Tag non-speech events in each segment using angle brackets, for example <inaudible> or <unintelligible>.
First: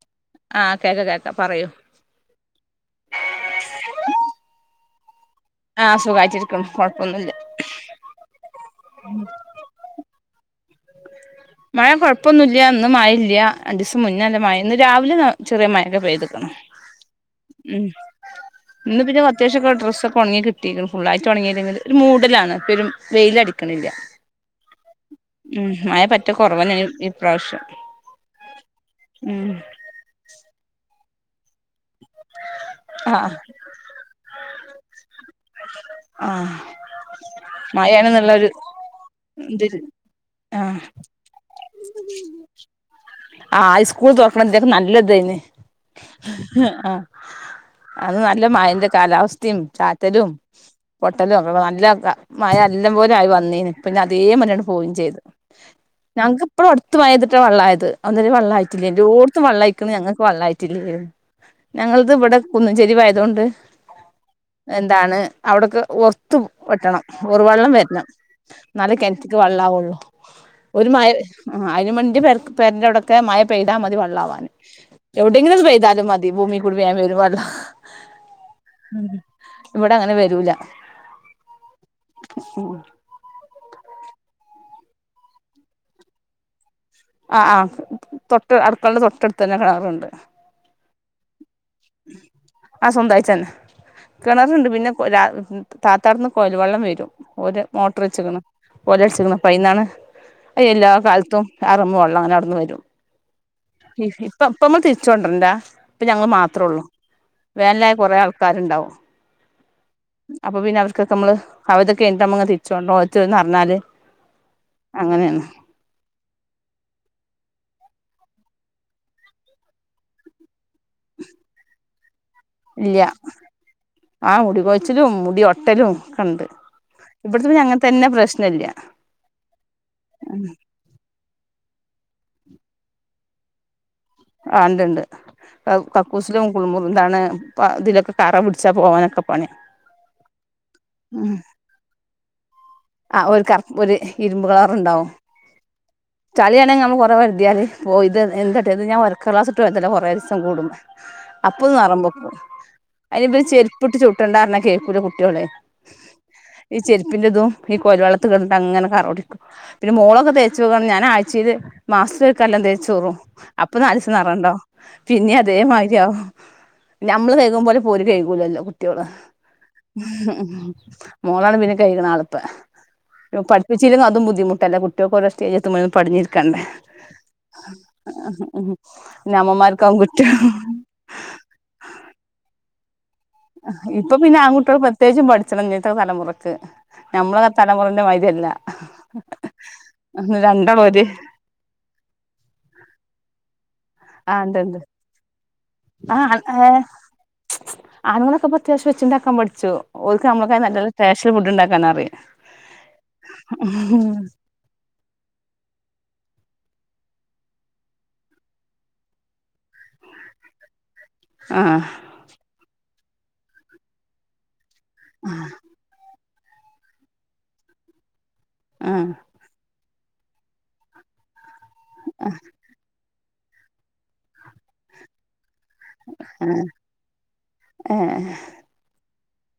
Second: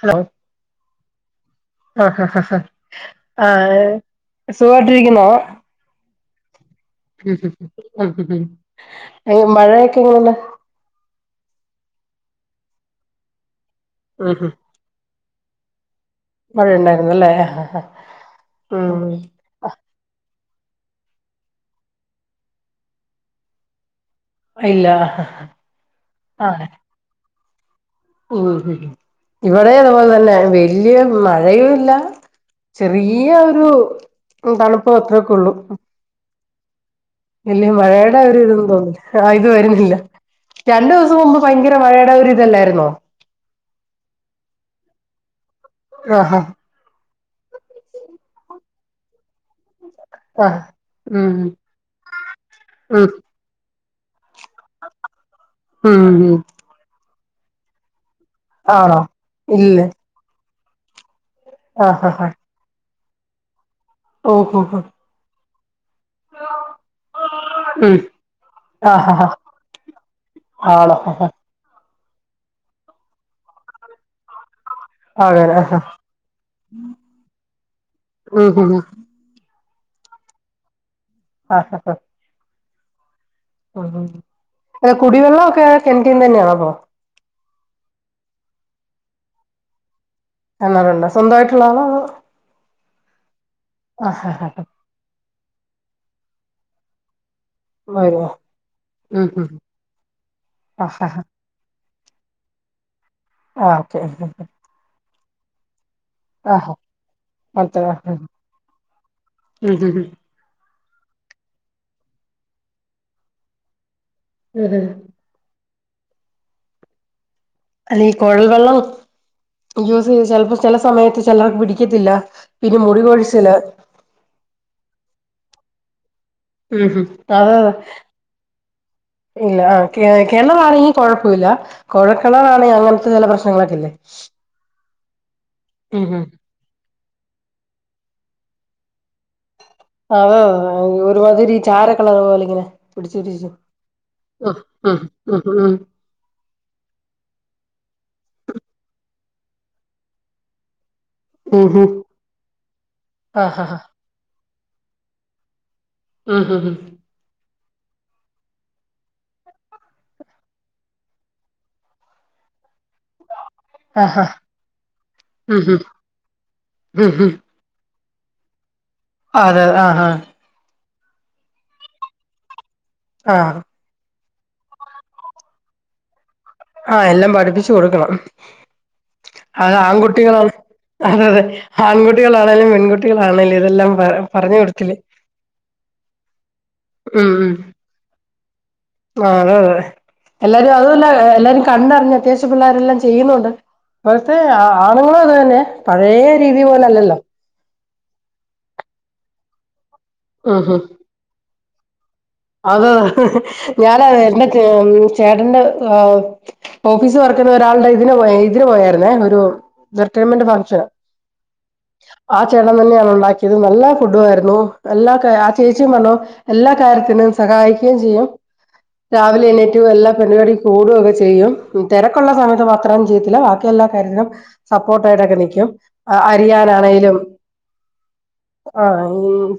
Hello ആഹ് കേക്ക കേക്ക പറയൂ ആ ആ സുഖമായിട്ടിരിക്കുന്നോ ആഹ് സുഖായിട്ടിരിക്ക്ണു കൊഴപ്പൊന്നുല്ല അ മഴയൊക്കെ എങ്ങന മഴ കുഴപ്പമൊന്നുമില്ല ഒന്നും മായില്ല അ ദിസം ഉം ഉം മുന്നാലമായ ഇന്ന് രാവിലെ ചെറിയ മഴക പേ ഉ മഴ ഉണ്ടായിരുന്നല്ലേ ഉം ഇന്ന് പിന്നെ അത്യാവശ്യം ഒക്കെ ഡ്രസ്ൊക്കെ ഉങ്ങി കിട്ട കുട്ട ഫുുള്ളായിട്ട് തുടങ്ങിയില്ലെങ്കിൽ ഒരു മൂടലാണ് ഇപ്പ ഒരു വെയില അടിക്കണില്ല അല്ല കുറവനായി ഭാഷ മ് ഇവിടെ അതുപോലെ തന്നെയാ വലിയ മ് ആയോ ഇല്ല ചെറിയ ആഹ് ഒരു തണുപ്പ് അത്രയൊക്കെ ഉള്ളൂ ആഹ് ഇല്ല മഴയുടെ മഴയാണ്ന്ന്ള്ളൊരു ഒരുരിതന്ന് തോന്നില്ല ആ ഇത് ഇതില് വരുന്നില്ല ആഹ് രണ്ടു ദിവസം മുമ്പ് ഭയങ്കര മഴയുടെ ഒരുരിതല്ലായിരുന്നോ ആ സ്കൂൾ തോക്കണ എന്തൊക്കെ നല്ല ഇതായിന് ആഹ് ആ അത് നല്ല മയിന്റ് കാലാവസ്ഥം ചാറ്റാ ചിറ്റലിലും ആഹ് ഉം പൊട്ടലും ഒക്ക നല്ല മഴ എല്ലാം ഉം പോലും ആയി വന്നീന് പിന്നെ അതേ മന്നാണ് പോവുകയും ചെയ്തത് ഉം ഉം ഞങ്ങക്ക് ഇപ്പോഴും അടുത്തയതിട്ട ഒറ്റ വെള്ളമായത് ഒന്നര വെള്ള ആട്ടില്ല ആണോ എന്റെറെഓടത്ത് ഇല്ല വള്ളയയിിക്ക ഞൾക്ക് വള്ളട്ട് ഇല്ല ആഹ് ഞങ്ങളുടെ ആഹ് ഇവിടെ കുന്നഞ്ചേരി വയൽ അതുകൊണ്ട് ഓഹോ ഹോ എന്താണ് അവിടുക്ക് ഒറത്ത് വെട്ടണം ഒര് വെള്ളം ഉം വരണം ന്നാല്ല ആഹ് ഹ കെണറ്റക്ക് വെള്ളം ആവുള്ളൂ ഒരു ആണോ മയ <unintelligible> അരിമണി പേർക്കും പേരിൻ്റെടൊക്കേ മയ പെയ്താ മതി വള്ളാവാന് അങ്ങനെ എവിടെങ്കും ആഹ് പോയതാലും മതി ഭൂമി കൂടേവേയം വരുല്ലം ഉം ഹും ഹും ഇവിടങ്ങനെ വരൂല. ആഹ് ഹ ഹാ ഉം <unintelligible> കുടിവെള്ളമൊക്കെ കെണറ്റന്ന് തന്നെയാണ അപ്പ ആഹ് ആഹ് തൊട്ട് അടുക്കളുടെ തൊട്ടടുത്ത് തന്നെ കിണാറുണ്ട് <unintelligible> സ്വന്തമായിട്ടുള്ള ആളാണോ ആ സ്വന്തയിട്ടന്നെ കിണറുണ്ട് പിന്നെ താത്താടന്ന് കൊയൽ വെള്ളം വരും ഓര് വരുവോ മോട്രചക്കണ് ഉം ഹും <unintelligible> അയ്ൻ ആഹ് ഹ എല്ലാകാലത്തും റമ്മ് വള്ള അങ്ങന അവിടുന്ന് വരും ആഹ് ഓക്കെ പം പമ തിര് കൊണ്ടരണ്ടാ അപ്പൊ ഞങ്ങൾ മാത്രേ ആഹ് ഉള്ളു അത്ര വേനാലായ <inaudible> കുറെേ ആൾക്കാരുണ്ടാവും ഉം ഉം ഉ <unintelligible> ക്കെ നമ്മള് അവവിതൊക്കെ എമ്മ തിരിച്ചോണ്ടോ ന്ന് പറഞ്ഞാല് <unintelligible> ഹും അങ്ങനെയാണ് അല്ല കൊഴൽ വെള്ളം യൂസ് ചെയ സ്പ്പ <unintelligible> ചില സമയത്ത് ചിലർക്ക് പിടിക്ക ത്തില്ല <unintelligible> ഇല്ല ആ മുടി കൊൊഴിച്ചിലും മുടിട് <unintelligible> പരും <inaudible> ഉം ഹം അതെ അതെ പ്രശ്നം ഇല്ല ഇല്ല ആ കിണ്ണ വണെങ്കി കൊഴപ്പമില്ല കൊഴക്കണറാണെ അങ്ങനത്തെ ചില പ്രശ്നങ്ങളൊക്കെല്ലേ ആ ഉണ്ട് ഉണ്ട് ഹും കക്കൂസിലും കുളിമുറും എന്താണ് ഇതിലൊക്കെ കറ പിടിച്ചാ പോവാനൊക്കെ പണി അതോ ഒരുമാതിരി ചാര കളർ പോല <inaudible> ആ ഒരു പിടിച്ചരിച്ച കറ ഒരു ഇരുമ്പ് ആ കളർ ആ ഉണ്ടാവും ആ ആ <unintelligible> ചളിയാണെങ്കിൽ നമുക്ക് കുറേ ഒരത്തിയാൽ <inaudible> എട്ട ഇത് ഞാൻ വർക്ക് ക്ലാസ്ട്ട് വരല്ല കുറേ രസം കൂടും അപ്പൊ നിറ്പോപ്പ അതിനിപ്പും ആഹ് ചെരുപ്പിട്ട് ചുട്ടുണ്ടാര കുൂടെ കുട്ടേോളെ ഈ ചെരുപ്പിന്റതും ഈ കൊല വെള്ളത്തി കിട്ട അങ്ങനെ കറോടിക്കും പിന്നെ മളൊക്കെ തേച്ച് വ ഞാൻ <inaudible> യ്ത് മാസ് വക്ക എ <unintelligible> ചോറും അപ്പൊ ആഹ് ആഹ് നാലുദിവസം ആഹ് നറം ഉണ്ടാവും പിന്നെ ഉം ഹും ഉം ഹും ഹും ഉം ഹും അതേമാതിരിോ ഉം ഹും നമ്മള് കൈകുമ പോോലെ പോല്ല <inaudible> ടെ അതെ ആഹ് ആഹ് <inaudible> മോളാണ് പിന്നെ കഴിക്കണ ആളിപ്പോ ഇപ്പ ആഹ് പഠപ്പിച്ചില്ലങ്കി അതും ബധുട്ടല്ല കുട്ടക്ക സ്റ്റജ <unintelligible> പഞ്ഞി <unintelligible> ആഹ എല്ലാം പഠിപ്പിച്ചച്ച് കൊടുക്കണം പിന്നെ അത് അമ്മമാർക്കാവും ആൺകുട്ടികളാണ് കുറ്റം അത അതെ ആൺകുട്ടികളാണെങ്കലുംെൺ ഇപ്പൊ പിന്നെ ആൺകുട്ടികൾ പ്രത്യേകിച്ചും പഠിച്ചണം എന്നിട്ട തലമുറക്ക് ഉം നഞമ്മള ഉം തലമുറന്റെ മരില്ല ആഹ് അതെ രണ്ടാളംര് അത് കണ്ടറിഞ് അത്യാവ്യം പിള്ളാരരെല്ലാം ചെയ്യുന്നുണ്ട് ആ പ്പോഴത്തെ ആ ആണുങ്ങളു അത് തന്നെ പഴയ രീതി പോലെല്ലല്ലോ അങ്ങനൊക്കെ പ്പത്യാവശ്യം വെച്ച് ണ്ടാകാൻ പട് ച്ചു ഓല്ക് നമ്മളക്ക നല്ല റ്റേഷ്യ ഫുഡുണ്ടാ അങ്ങനറിയ അതതെ ഞാനതെ ന്റെ ചെമ് ചേട്ടന്റെ ഏഹ് ഓഫീസ് വർക്കുന്ന ഒരാളുടെ ഇതിനു പോയ് ഇതിന് പോയായിരുന്നേ ഒരുട്ടേമെന്റ് ഫങ്‌ഷൻ ആ ആ ചേട്ടൻ തന്നെയ ഉണ്ടാക്കിയത് നല്ല ഫുഡും ആയിരുന്നു എല്ലാർകാ ആ ചേച്ചി മണോ എല്ലാ കാര്യത്തിനും സഹായിക്കുകയും ചെയ്യും ആ രാവിലെ എണീറ്റു എല്ലാം പരിപാടി കൂടുഒക്കെ ചെയ്യും തെരക്കുള്ള സമയത്ത് മാത്രം യത്തില്ല, ബാക്കി എല്ലാ കാര്യത്തിനും സപ്പോർട്ടായിട്ടൊക്കെ നിക്കും അ അരിയാനാണേലും ഏ ആ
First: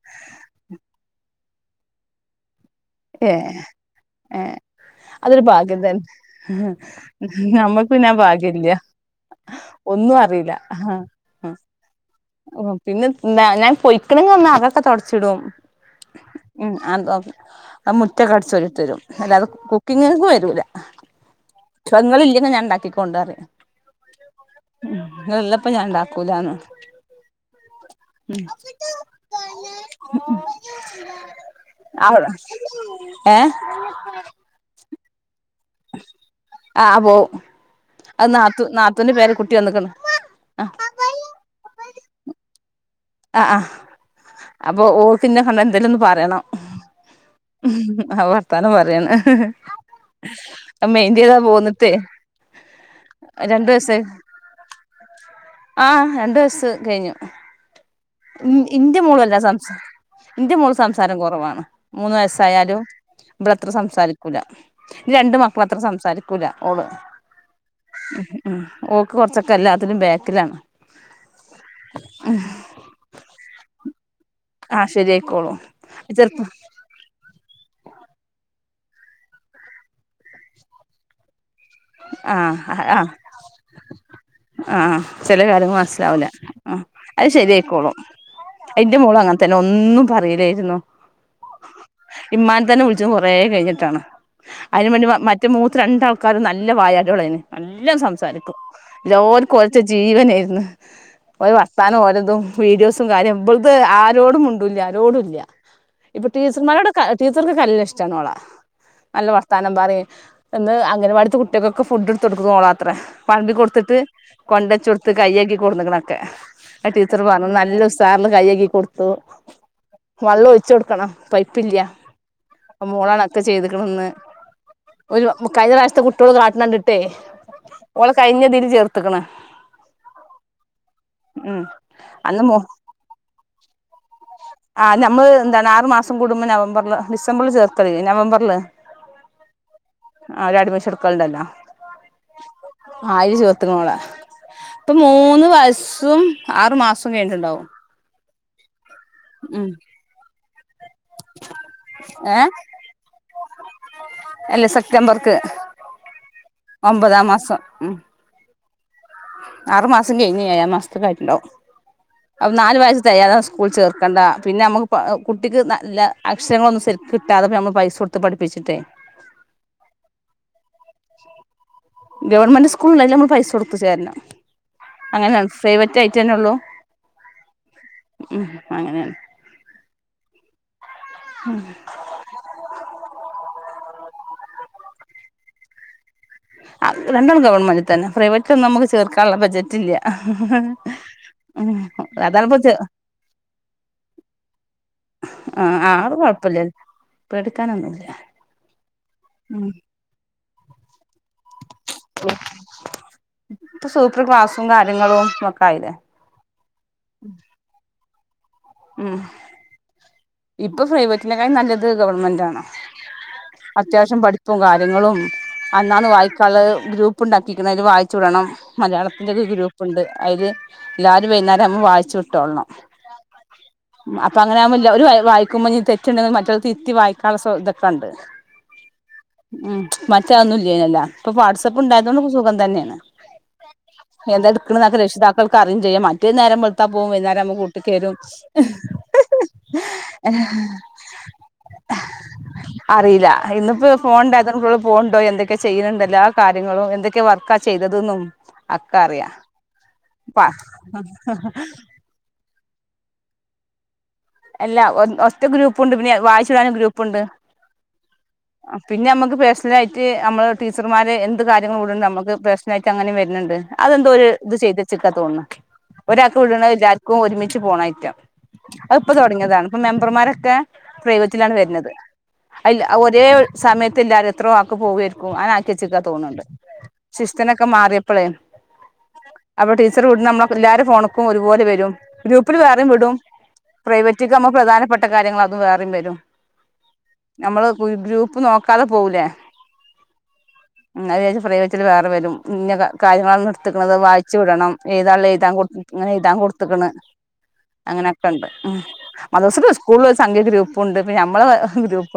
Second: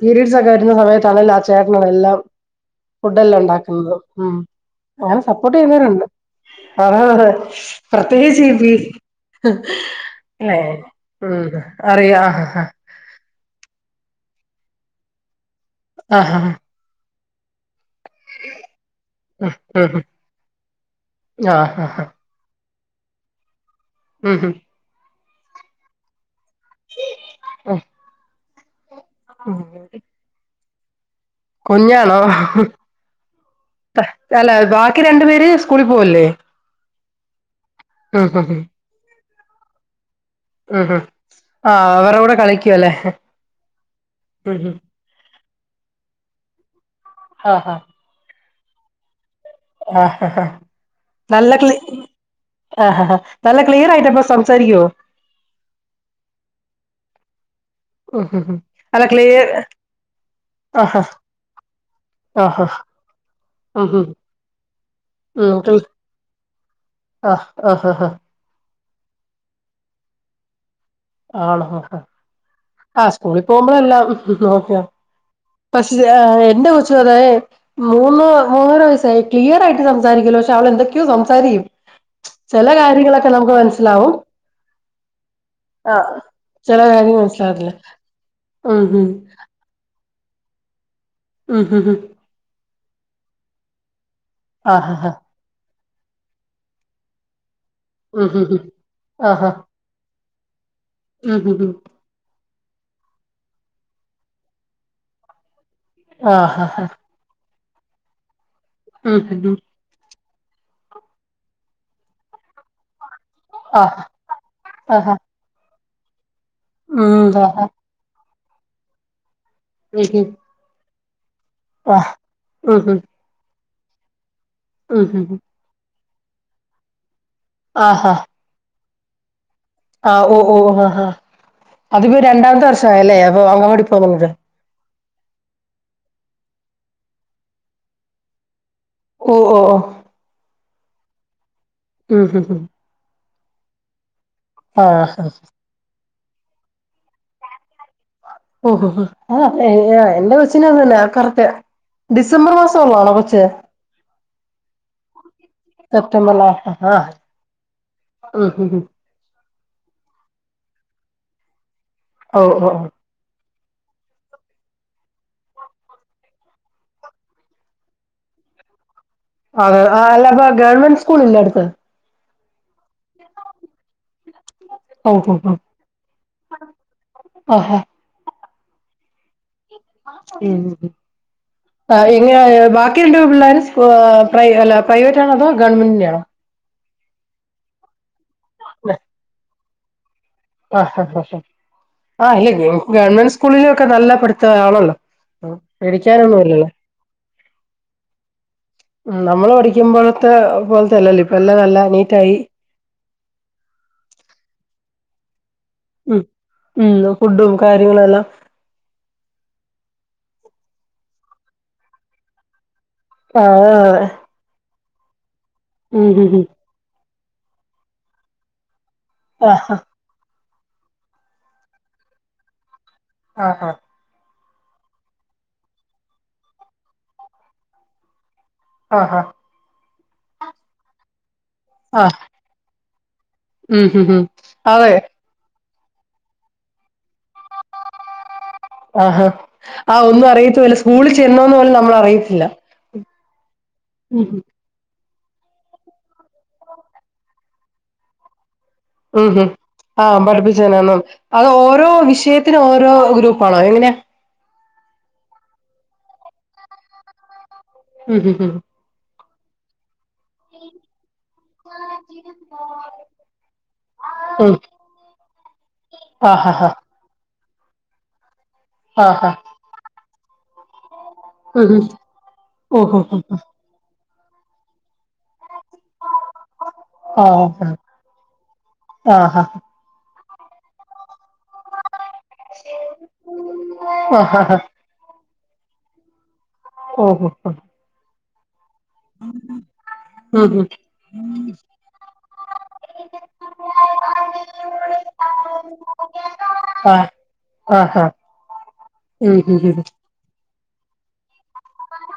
പീരയഡ്സ് ഒക്കെ വരുന്ന സമയത്താണലും ആ ചാ ചേട്ടന് എല്ലാം ഏ ഫുഡല്ലാം ണ്ടാക്കുന്നതും ഉം ഏ അങ്ങനെ അതൊരു സപ്പോർട്ട് ഭാഗ്യം തന്നെ ചെയ്യുന്നവരുണ്ട് അതത നമ്മക്ക് പിന്നെ ആ പ്രത്യേകച്ച് ഇ ഭാഗ്യല്ല പി ഒന്നും ലേ ഉം അറിയ ഓ പിന്നെന്താ ഞാൻ പൊയ്ക്ക്ണ് ന്ന <unintelligible> ക്ക തൊഡ്ച്ചിടും ആഹ് ഉം അതോ അ മുറ്റ കൊ ടിചൊരിതരും അല്ലാത ഉം ഉം കുക്കിങ്‌ ക്ക് വരൂല ആഹ് <unintelligible> ആഹ് ങ്ങള ഇല്ലെങ്കി ഞാ ണ്ടാക്കി കൊണ്ടറിയ ഉം ഉം ങ്ങള് ള്ളപ്പോ ഞാൻ ണ്ടാക്കൂലാന്ന്. അ അ <unintelligible> അവ് ഏ അല്ല ബാക്കി രണ്ടു പേര് സ് ആ പോവു ഉം അത് ഉം ഉം നാതൂ നാത്തൂന് പേര് ക് കുട്ടി വന്നക്കണ് ഉം ഉം ആ അവ <unintelligible> ടെ കളിക് ആ ആ ഉം അപ്പൊ ഓർത്തിന്ന് കണ്ട എന്തേലും ഒന്ന് പറയണം ആഹ് ഉം ആഹ് ഉവ വർത്താനം പറയാണ് ആഹ് മെയിൻ്റ് ചെയ്താ നല്ല ക്ലി പോന്നിട്ടേ ആഹ് ആഹ് നല്ല രണ്ടു ക്ലിയർ വയസായി ആയിട്ട് അപ്പൊ സംസാരിക്കുവോ ആ രണ്ടു വയസ് കഴിഞ്ഞു ഉം ഉം ഇ ഉം ഇൻ്റെ അല്ല മൂളല്ല ക്ലിയർ സംസാ ഇൻ്റെ മൂള് ആഹ് സംസാരം കുറവാണ് മൂന്ന് ആഹ് വയസ്സായാലും ഇവളത്ര ആഹ് ഉം സംസാരിക്കൂല്ല ൻ്റെ രണ്ട് ഉം മക്കളും അത്ര ഉം സംസാരിക്കൂല ഓള് ആഹ് ആഹ് ആഹ് ഉം ഓക്ക് കുറച്ചൊക്കെ എല്ലാത്തിനും ബാക്കിലാണ് ആണോ ഹസ്‌ കൂളി പോകുമ്പഴെല്ലാം ഓക്കെ ആഹ് ശരിയായിക്കോളും പക്ഷേ ചെറുപ്പം എന്റെ കൊച്ചും അതെ മൂന്ന് മൂന്നര വയസ്സായി ക്ലിയർ ആയിട്ട് സംസാരിക്കൂലാ പക്ഷെ അവൾ എന്തൊക്കെയോ സംസാരിക്കും ചില ആഹ് ആഹ് കാര്യങ്ങളൊക്കെ നമുക്ക് മനസിലാവും മനസിലാവില്ല മ്മ് അത് ശരിയായിക്കോളും ഉം ഇന്റെ ഹും മോളും അങ്ങനെന്നെ ഒന്നും പറയിലായിരുന്നു ഉം ഹും ഹും ഇമ്മാന്നെ തന്നെ വിളി ച്ച് കുറേ കഴിഞ്ഞിട്ടാണ് ആ അതിന് ഹ ഹ മുന്നേ മറ്റേ മൂ രണ്ടാൾക്കാരും നല്ല നല്ല വായാടികളായിരുന്നു എല്ലാം ഉം ഹും സംസാരിക്കും ഹും എല്ലാർക്കും ആ ഹ ഓര്ന്ന് വച്ചാ ജീവനായിരുന്നു ഉം ഓരെ ഹും ഹും വർത്താനോം ഓരോതും വീഡിയോസ് കാര്യം ഇത് ആരോടും മിണ്ടൂല്ല ആരോടുംല്ല ഇപ്പൊ ആ ഹ ഹ ടീച്ചർമാരോടൊക്കെ ടീച്ചർക്ക് നല്ല ഇഷ്ടാണ് ഓളെ ഉം നല്ല ഹും ഹും വർത്താനം പറയും ഇന്ന് അങ്ങനവാടിത്തെ കുട്ടി കൊക്കെ ഫുഡ് എടുത്ത് കൊടുക്കുന്നത് ഓളാത്രെ വളമ്പി ആ കൊടുത്തിട്ട് ഹ കൊണ്ട് വച്ചു ആ കൊടുത്ത് ഹ ഉം കയ്യ് കഴുകി കൊണ്ട് വന്നെക്കണെ ക്കെ ആ ടീച്ചർ ആ പറഞ്ഞ് ഹ നല്ല ഉസാറില് കൈ കഴുകി കൊടുത്തു ഉം ഹും വള്ളം ഒയ്ച്ച് കൊടുക്കണം പൈപ്പ് ഇല്ല ആ ഉം ഹും മോളണക്ക ചെയ്ത് ക്ക്ണ്ന്ന് ഉം ഹും ഒരു ഹും കഴിഞ്ഞ പ്രാഷത്ത കു ട്ടളൊക്കെ കാട്ട്ണണ്ടിട്ടേ ഓൾ കഴിഞ്ഞ ദില് ചേർ ത്ത്ക്ക്ണ് ആഹ് ഓ ഓ ഹാ അതിപ്പോ അന്ന് മോ രണ്ടാമത്തെ വർഷ ആയല്ലേ അപ്പൊ അംഗംവാടി പോകുന്നത്? കുടുംബ് നവംബറില് ഡിസംബറിൽ ചേർത്തൽ നവംബറില് ഓ ഓ ഓ കൾണ്ടല്ല ഉം ത്ത്നോള ഇപ്പൊ ആഹ് മൂന്ന് വയസും ആറു മാസം കഴിഞ്ഞിട്ടുണ്ടാവും ഓഹോഹോ ആ ഉം എൻ എന്റെ- ചിനതന്നാ റക് ഏ ഡിസംബർ മാസൊള്ളാണോ കൊച്ച് അല്ല സെപ്റ്റംബർക്ക് സെപ്റ്റംബറി ഒമ്പതാം മാസം ഉം ഹും ഹും ആറു മാസം കഴിഞ്ഞ് ഏഴാം മാസത്തക്കായിട്ടുണ്ടാവും ഓ അവ് ഓ നാല് ഓ വയസ് തെകയാതെ സ്കൂൾ ചേർക്കേണ്ട പിന്നെ നമുക്ക് കുട്ടിക്ക് നല്ല അക്ഷരങ്ങളൊന്നും ശരിക്കും കിട്ടാതെപ്പോം നമ്മൾ പൈസ കൊടുത്ത് പഠിപ്പിച്ചിട്ടേ അ ആ അല്ലപ്പൊ ഗവൺമെന്റ് സ്കൂൾ ഇല്ലേ അടുത്ത്? ഉപ്പു ചേരണം ഓ അങ്ങനെ ഓ ഓ ഫേവറ്റ് ഐറ്റന്നെള്ളൂ ആഹാ ഉം അങ്ങനെയാണ് ഉം ആ എ ബാക്കി രണ്ട് പെൺപിള്ളേർ പ്ര അല്ല പ്രൈവറ്റ് ആണോ അതോ ഗവൺമെന്റിന്റാണോ? രണ്ടും ഗവൺമെന്റ് തന്നെ പ്രൈവറ്റ് നമുക്ക് ചേർക്കാനുള്ള ബജ റ്റില്ല. ആ ആ ആഹ് അതാണിപ്പോ ഇല്ല ചെ ഗവൺമെന്റ് സ്കൂളില ഒക്കെ നല്ല പഠത്ത ആണല്ലോ ആ ആ അത് പടിക്കാനൊന്നുംല്ലല്ലോ കൊഴപ്പില്ലല്ലോ പേടിക്കാനൊന്നുമില്ല നമ്മള് ഉം പഠിക്കുമ്പോഴത്തെ പോലത്തെല്ലല്ലോ ഇപ്പ ള്ളനല്ല നീറ്റായി ഇപ്പ സൂപ്പർ ക്ലാസ്സും കാര്യങ്ങളും മക്ക ഉം ഉം ഫുഡും കാര്യങ്ങളു എല്ലാം ഉം ഇപ്പൊ പ്രൈവറ്റിനെക്കാളും നല്ലത് ഗവൺമെന്റ് ആണ്. ആഹ് അതെ അത്യാവശ്യം പഠിപ്പും കാ ര്യങ്ങളും അന്നാന്ന് ഉം ഹ് ഹ് വായക്കാല്ലത് ഗ്രൂ പ്പ് ഇണ്ടാക്കിക് ണ് അതിൽ വായിച്ചു വിടണം മലയാളത്തിന്റെര് ഗ്രൂപ്പുണ്ട് അതില് എല്ലാരും വൈകുന്നേരാവുമ്പം വായിച്ച് വിട്ടോളണം ആഹ് ആഹ് അപ്പ അങ്ങനാവുമ്പം ഇല്ല ഒരു വായിക്കുമ്പോ ഇഞ് തെറ്റുണ്ടെങ്കിൽ മറ്റൊല് തിരുത്തി വായിക്കാനുള്ള തൊക്കെ ണ്ട് ആഹ മറ്റ അഒന്നും ഇല്ലേന്യ ല്ലോ ഇപ്പ വാട്സപ്പ് ആഹ് ഉണ്ടായതോണ്ട് ക്കെ സുഖം തന്നെയാണ് ഉം ഹു ഹും അതെ ക്കറിയും ചെയ്യാ മറ്റത് നേരം വെൾത്താ പോവും വൈന്നാ രാവുമ്പം കൂട്ടിക്കെരും ന്നും അറിയത്തുല്ല സ്കൂളിൽ ചെന്നോന്ന് പോലും നമ്മളറിയത്തില്ല അറിയില്ല ഇന്നിപ്പോ ഫോൺ ഉണ്ടായതോണ്ട് കുട്ട്യേള് പോവ്ണ്ടോ <unintelligible> എന്തൊക്കെ ചെയ്യുന്നുണ്ട് എല്ലാ കാര്യങ്ങളും എന്തൊക്കെ വർക്കാ ചെയ്തത് ന്നും ഉം ഹും ആ പഠിപ്പിച്ചേ എന്നാന്നും അത് ഓരോ വിഷയത്തിനും ഓരോ ഗ്രൂപ്പാണോ എങ്ങനയാ അല്ലാ ഒറ്റ ഗ്രൂപ്പൂണ്ട് പിന്നെ വായിച്ചു വിടാന് ഒരു ഗ്രൂപ്പുണ്ട് ഉം ഹ് ഹ് ആ പിന്നെ ഞമ്മക്ക് പഴ്സണലയിട്ട് നമ്മള് ടീച്ചർമാരെ എ ന്ത് കാര്യങ്ങൾ വിട്ണ്ട് നമുക്ക് പെർസണലായിട്ട് അങ്ങനെ വരുന്ണ്ട് അതെന്തോ ഒര് ഉം ഇത് ചെയ്തച്ചക്കാ തോന്നുണ് ഒരാൾക്ക് ആഹ് വിടണ ഹ ഹ എല്ലാവർക്കും ഒരുമിച്ച് ച്ച് പോണയ് റ്റ അ ഇപ്പ ആഹ് ഹ തുടങ്ങിയതാണ് ഇപ്പ മെമ്പർമാര ക്കെ പ്രൈവറ്റിലാണ് ഉം ഹ് വര്നത് അല്ല ഓഹ് ഹോ ഒരേ സമയ അത്തില്ലാരും എത്രോ ആക്ക് പോവുകമായിരിക്കും അയന്നെല്ലത് ച്ചക്കാ തോന്നുന്നുണ്ട് ഹോ ശിസ്റ്റനൊക്കെ ഹോ മാറിയപ്പോളേ ആഹ് ആഹ് അപ്പ ടീച്ചർ കടി നമ്മള എല്ലാര ഫോണ് ഒരുപോലെ വരും ഗ്രൂപ്പിൽ വേറെും വിടും പ്രൈവറ്റ് ആഹ് മ്മ ആഹ് പ്രധാനപ്പെട്ട കാര്യ ഞങ്ങൾ അത് വേറിം വരും ഓഹ് ഹോ ഹോ നമ്മള് ഗ്രൂ പി നോ കതെ പോകൂലേ ഉം അത്ച്ച ഫ വെച്ചൽ വേറെ വരും ഇന്ന കാര്യങ്ങളാണ് നിർത്തക്കുന്നത് വായിച്ചു വിടണം എഴതാ എഴുതാൻ കൊ ഇങ്ങനെ എഴുതാൻ കൊടുത്തക്കണ് ഹ് ആഹ് ആഹ് അങ്ങനെ ണ്ട് ഉം മദ് റസാ ഹ് ഹ് സ്കൂൾ ഗ്രൂപ്പ്ണ്ട് നമ്മള ഗ്രൂപ്പ്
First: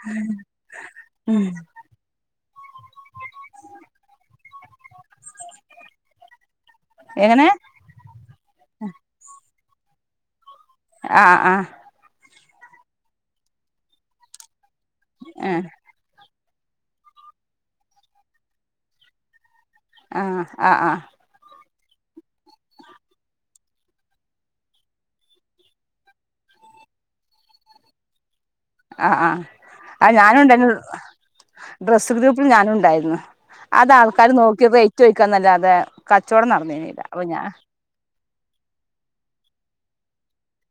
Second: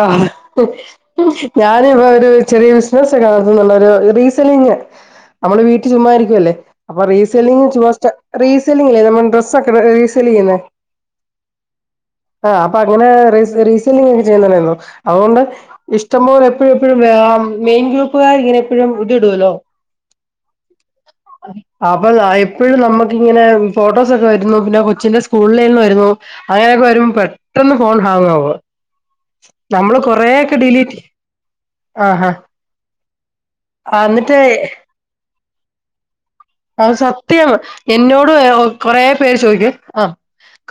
ആഹ ഉം ഞാന ഇപ്പൊ ഒര് ചെറിയ ബിസിനസ്സ ഒക്കെത്തുള്ളരു റീസെലിങ് നമ്മള് വീട്ടിൽ ചുമ്മായിരിക്കുവ അല്ലേ അപ്പൊ റീ എങ്ങനെ സെല്ലിങ് അക്ക ീസിന്നെ <unintelligible> ആആഹ ആഹ് അപ്പൊ അങ്ങനെ റീസെല്ലിംഗ ഒക്കെ ചെയ്യുന്നുണ്ടോ അതുണ്ട് ഏഹ് ഇഷ്ട ഇഷ്ട്പോൾ എപ്പോഴും എപ്പോഴും വ മെയിൻ ഗ്രൂപ്പുകാർ ഇങ്ങനെപ്പോഴും ഇതി ഇടുല്ലോ ആ ആ ആ അപ്പൊ എപ്പോഴും നമുക്ക് ഇങ്ങനെ ഫോട്ടോസൊക്കെ വരുന്നു പിന്നെ കൊച്ചിന്റെ സ്കൂളിൽേന്ന് വരുന്നു അങ്ങനെയൊക്കെ വരു പെട്ടന്ന് ഫോൺ ഹാങ് ആവ ആ ആഹ് ആ ഞാനും ഉണ്ടായിരുന്നു ഡിലീറ്റ് ഡ്രസ്സ് ആഹാ ഗ്രൂപ്പിൽ ഞാനും ഉണ്ടായിരുന്നു അത ആ, ആൾക്കാർ എന്നിട്ട് നോക്കിയത് ഏറ്റവും വയ്ക്കാൻ നല്ല ങേ അത് സത്യം എന്നോട് കൊറെേ പേര് ചോദിക്കും ആ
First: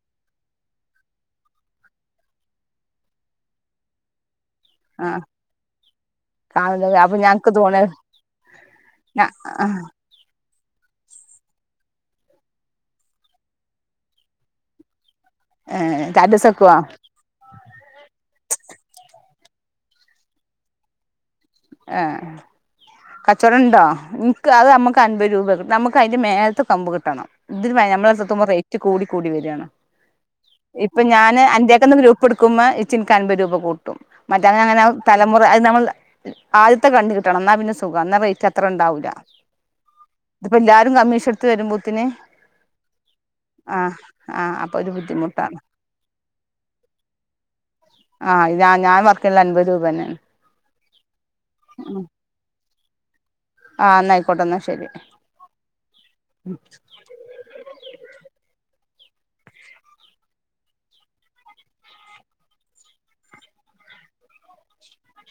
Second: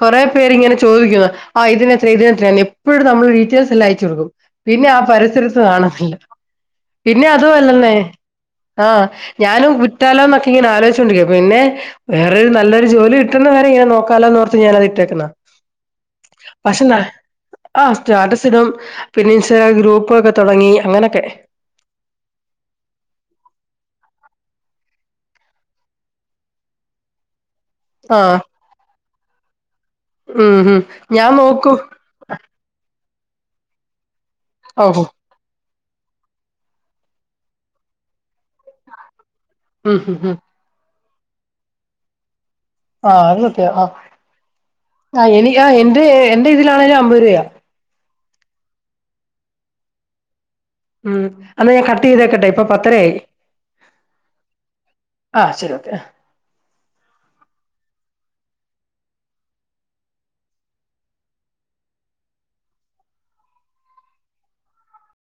കൊറെ പേര് ഇങ്ങനെ ചോദിക്കുന്നു ആ ഇതിനെത്ര ഇതിനെ എത്ര എപ്പോഴും നമ്മള് ഡീറ്റെയിൽസ് എല്ലാം അയച്ചു കൊടുക്കും പിന്നെ ആ ആഹ് പരിസരത്ത് കാണുന്നില്ല കാണുന്നത് അപ്പൊ പിന്നെ അത ഞങ്ങക്ക് തോന്നി അല്ലന്നേ ആഹ് ഞാനും ഏഹ് കുറ്റാലോന്നൊെ ആലോചിച്ചുണ്ടരിക്ക പിന്നെ വേറൊരു നല്ലൊരു ജോലി കിട്ടുന്നവേരെ ഇങ്ങനെ നോക്കാലന്ന്ലോർത്തു ഞാന അത് ഇട്ടേക്കുന്നാ രണ്ടീസം നിക്കുവോ പക്ഷ ആഹ് സ്റ്റാറ്റസ് പിന്നെ ഇൻസ്റ്റാഗ്ര ഗ്രൂപ്പൊക്കെ തുടങ്ങി അങ്ങനെയൊക്കെ ആഏ കച്ചോടം ണ്ടോ നിനിക്ക് അത് നമുക്ക് അൻപത് രൂപ നമുക്ക് അതിന്റെ മേലത്തെ കമ്പ് കിട്ടണം ഇതിന് ആ നമ്മളത്ത റേറ്റ കൂടി കൂടി വരിയാണ് ഉം ഉം ഇപ്പ ഞാൻ ഞാന് അ നോക്കും ന്റെയൊക്കെ ഗൂപ്പ് എടുക്കുമ്പോ ഇച്ച അൻപത് രൂപ കൂട്ടും മറ്റോനെങ്ങനെയാവും, ഓഹോ തലമുറ അതുനമ്മള് ആദ്യത്തെകണ്ടുകിട്ടണം. എന്നാപ്പിന്നെ സുഖാ എന്നാ റേറ്റത്ര ഉണ്ടാവില്ല. ഉം ഉം ഉം ഇപ്പെല്ലാരും നമീഷ് എടുത്തുതരും മുത്തിനെ ആ.. അന്ന് എത്തിയതാ, അ.. ഒരു അ, ബുദ്ധിമുട്ടാണ് എനിക്കാ എന്റെ, എന്റെ യിതിലോണേലും അമ്പതുരൂപയാ. ആ ഞാൻ ഞാൻ വർക്ക് ചെയ്തതെല്ലാം അൻപത് രൂപ ന്നെയാണ് ഉം എന്നാഞാൻ കട്ട് ചെയ്തേക്കട്ടെയിപ്പം പത്തരയായി ആ എന്നായിക്കോട്ടെ എന്നാ ശരി. ആ ശരി ഓക്കെ